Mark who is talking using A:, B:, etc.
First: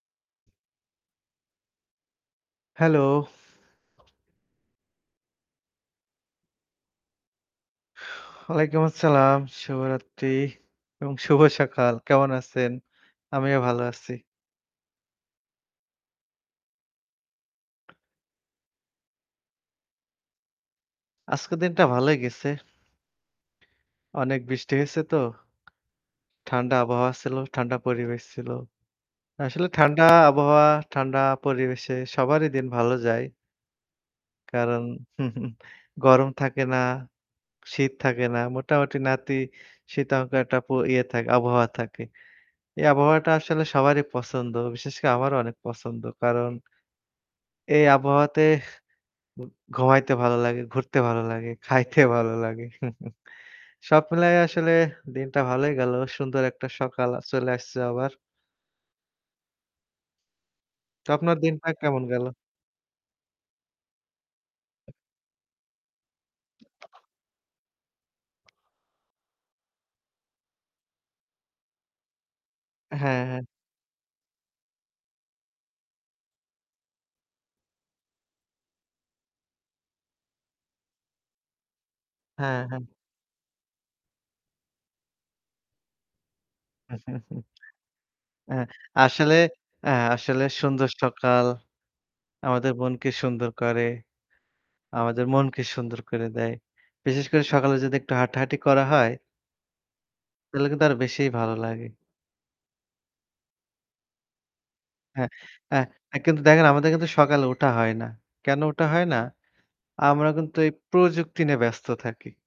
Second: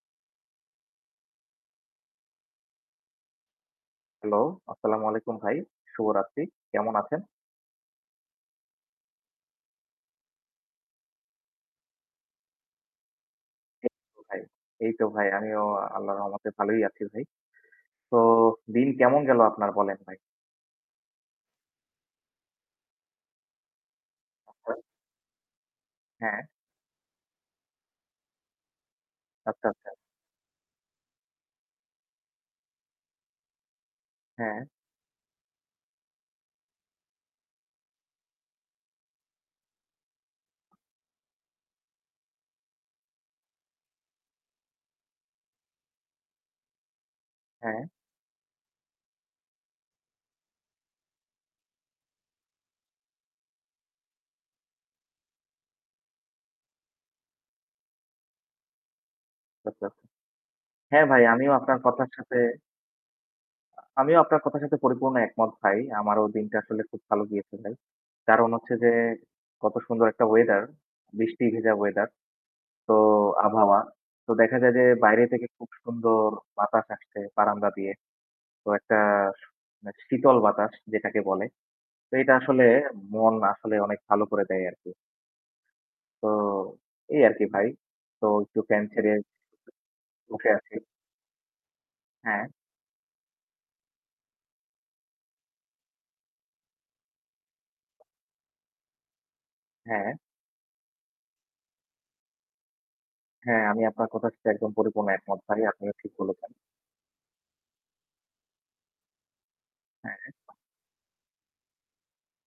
A: Hello.
B: Hello. আসসালামু আলাইকুম ভাই। শুভরাত্রি। কেমন আছেন?
A: ওয়ালাইকুম আসসালাম। শুভরাত্রি এবং শুভ সকাল। কেমন আছেন? আমিও ভালো
B: এই
A: আছি।
B: তো ভাই, এই তো ভাই, আমিও আল্লাহর রহমতে ভালোই আছি ভাই। তো দিন কেমন গেল আপনার? বলেন ভাই।
A: আজকের দিনটা ভালই গেছে। অনেক বৃষ্টি
B: [unintelligible]
A: হইছে তো।
B: হ্যাঁ।
A: ঠান্ডা আবহাওয়া ছিল, ঠান্ডা পরিবেশ ছিল।
B: আচ্ছা,
A: আসলে
B: আচ্ছা।
A: ঠান্ডা আবহাওয়া, ঠান্ডা পরিবেশে সবারই দিন ভালো যায়।
B: হ্যাঁ।
A: কারণ, গরম থাকে না, শীত থাকে না। মোটামুটি নাতিশীত অঙ্ক একটা ইয়ে থাকে আবহাওয়া থাকে। এই আবহাওয়াটা আসলে সবারই পছন্দ। বিশেষ করে আমারও অনেক পছন্দ। কারণ
B: হ্যাঁ।
A: এই আবহাওয়াতে ঘু ঘুমাইতে ভালো লাগে, ঘুরতে ভালো লাগে, খাইতে ভালো লাগে। সব মিলায় আসলে দিনটা ভালই গেল। সুন্দর একটা সকাল চলে আসছে আবার।
B: আচ্ছা, আচ্ছা। হ্যাঁ
A: তো
B: ভাই,
A: আপনার
B: আমিও
A: দিন ভাই
B: আপনার
A: কেমন
B: কথার
A: গেল?
B: সাথে আ আমিও আপনার কথার সাথে পরিপূর্ণ একমত ভাই। আমারও দিনটা আসলে খুব ভালো গিয়েছে ভাই। কারণ হচ্ছে যে, কত সুন্দর একটা ওয়েদার! বৃষ্টি ভেজা ওয়েদার, তো
A: হ্যাঁ, হ্যাঁ।
B: আবহাওয়া। তো দেখা যায় যে বাইরে থেকে খুব সুন্দর বাতাস আসছে বারান্দা দিয়ে। তো একটা শ শীতল বাতাস যেটাকে বলে। তো এটা
A: হ্যাঁ,
B: আসলে
A: হ্যাঁ।
B: মন আসলে অনেক ভালো করে দেয় আরকি। তো এই আরকি ভাই। তো
A: এ্যা
B: একটু ফ্যান ছেড়ে
A: আসলে এ্যা আসলে
B: উঠে আছি।
A: সুন্দর সকাল।
B: হ্যাঁ।
A: আমাদের মনকে সুন্দর করে। আমাদের মনকে সুন্দর করে দেয়। বিশেষ করে সকালে যদি একটু হাঁটাহাঁটি করা হয়
B: হ্যাঁ।
A: তাইলে কিন্তু আরো বেশিই ভালো লাগে।
B: হ্যাঁ, আমি আপনার কথার সাথে একদম পরিপূর্ণ
A: হ্যাঁ।
B: একমত ভাই, আপনিও ঠিক
A: এ্যা কিন্তু
B: বলেছেন।
A: দেখেন আমাদের কিন্তু সকালে ওঠা হয় না। কেন ওঠা হয় না? আমরা
B: হ্যাঁ।
A: কিন্তু এই প্রযুক্তি নিয়ে ব্যস্ত থাকি।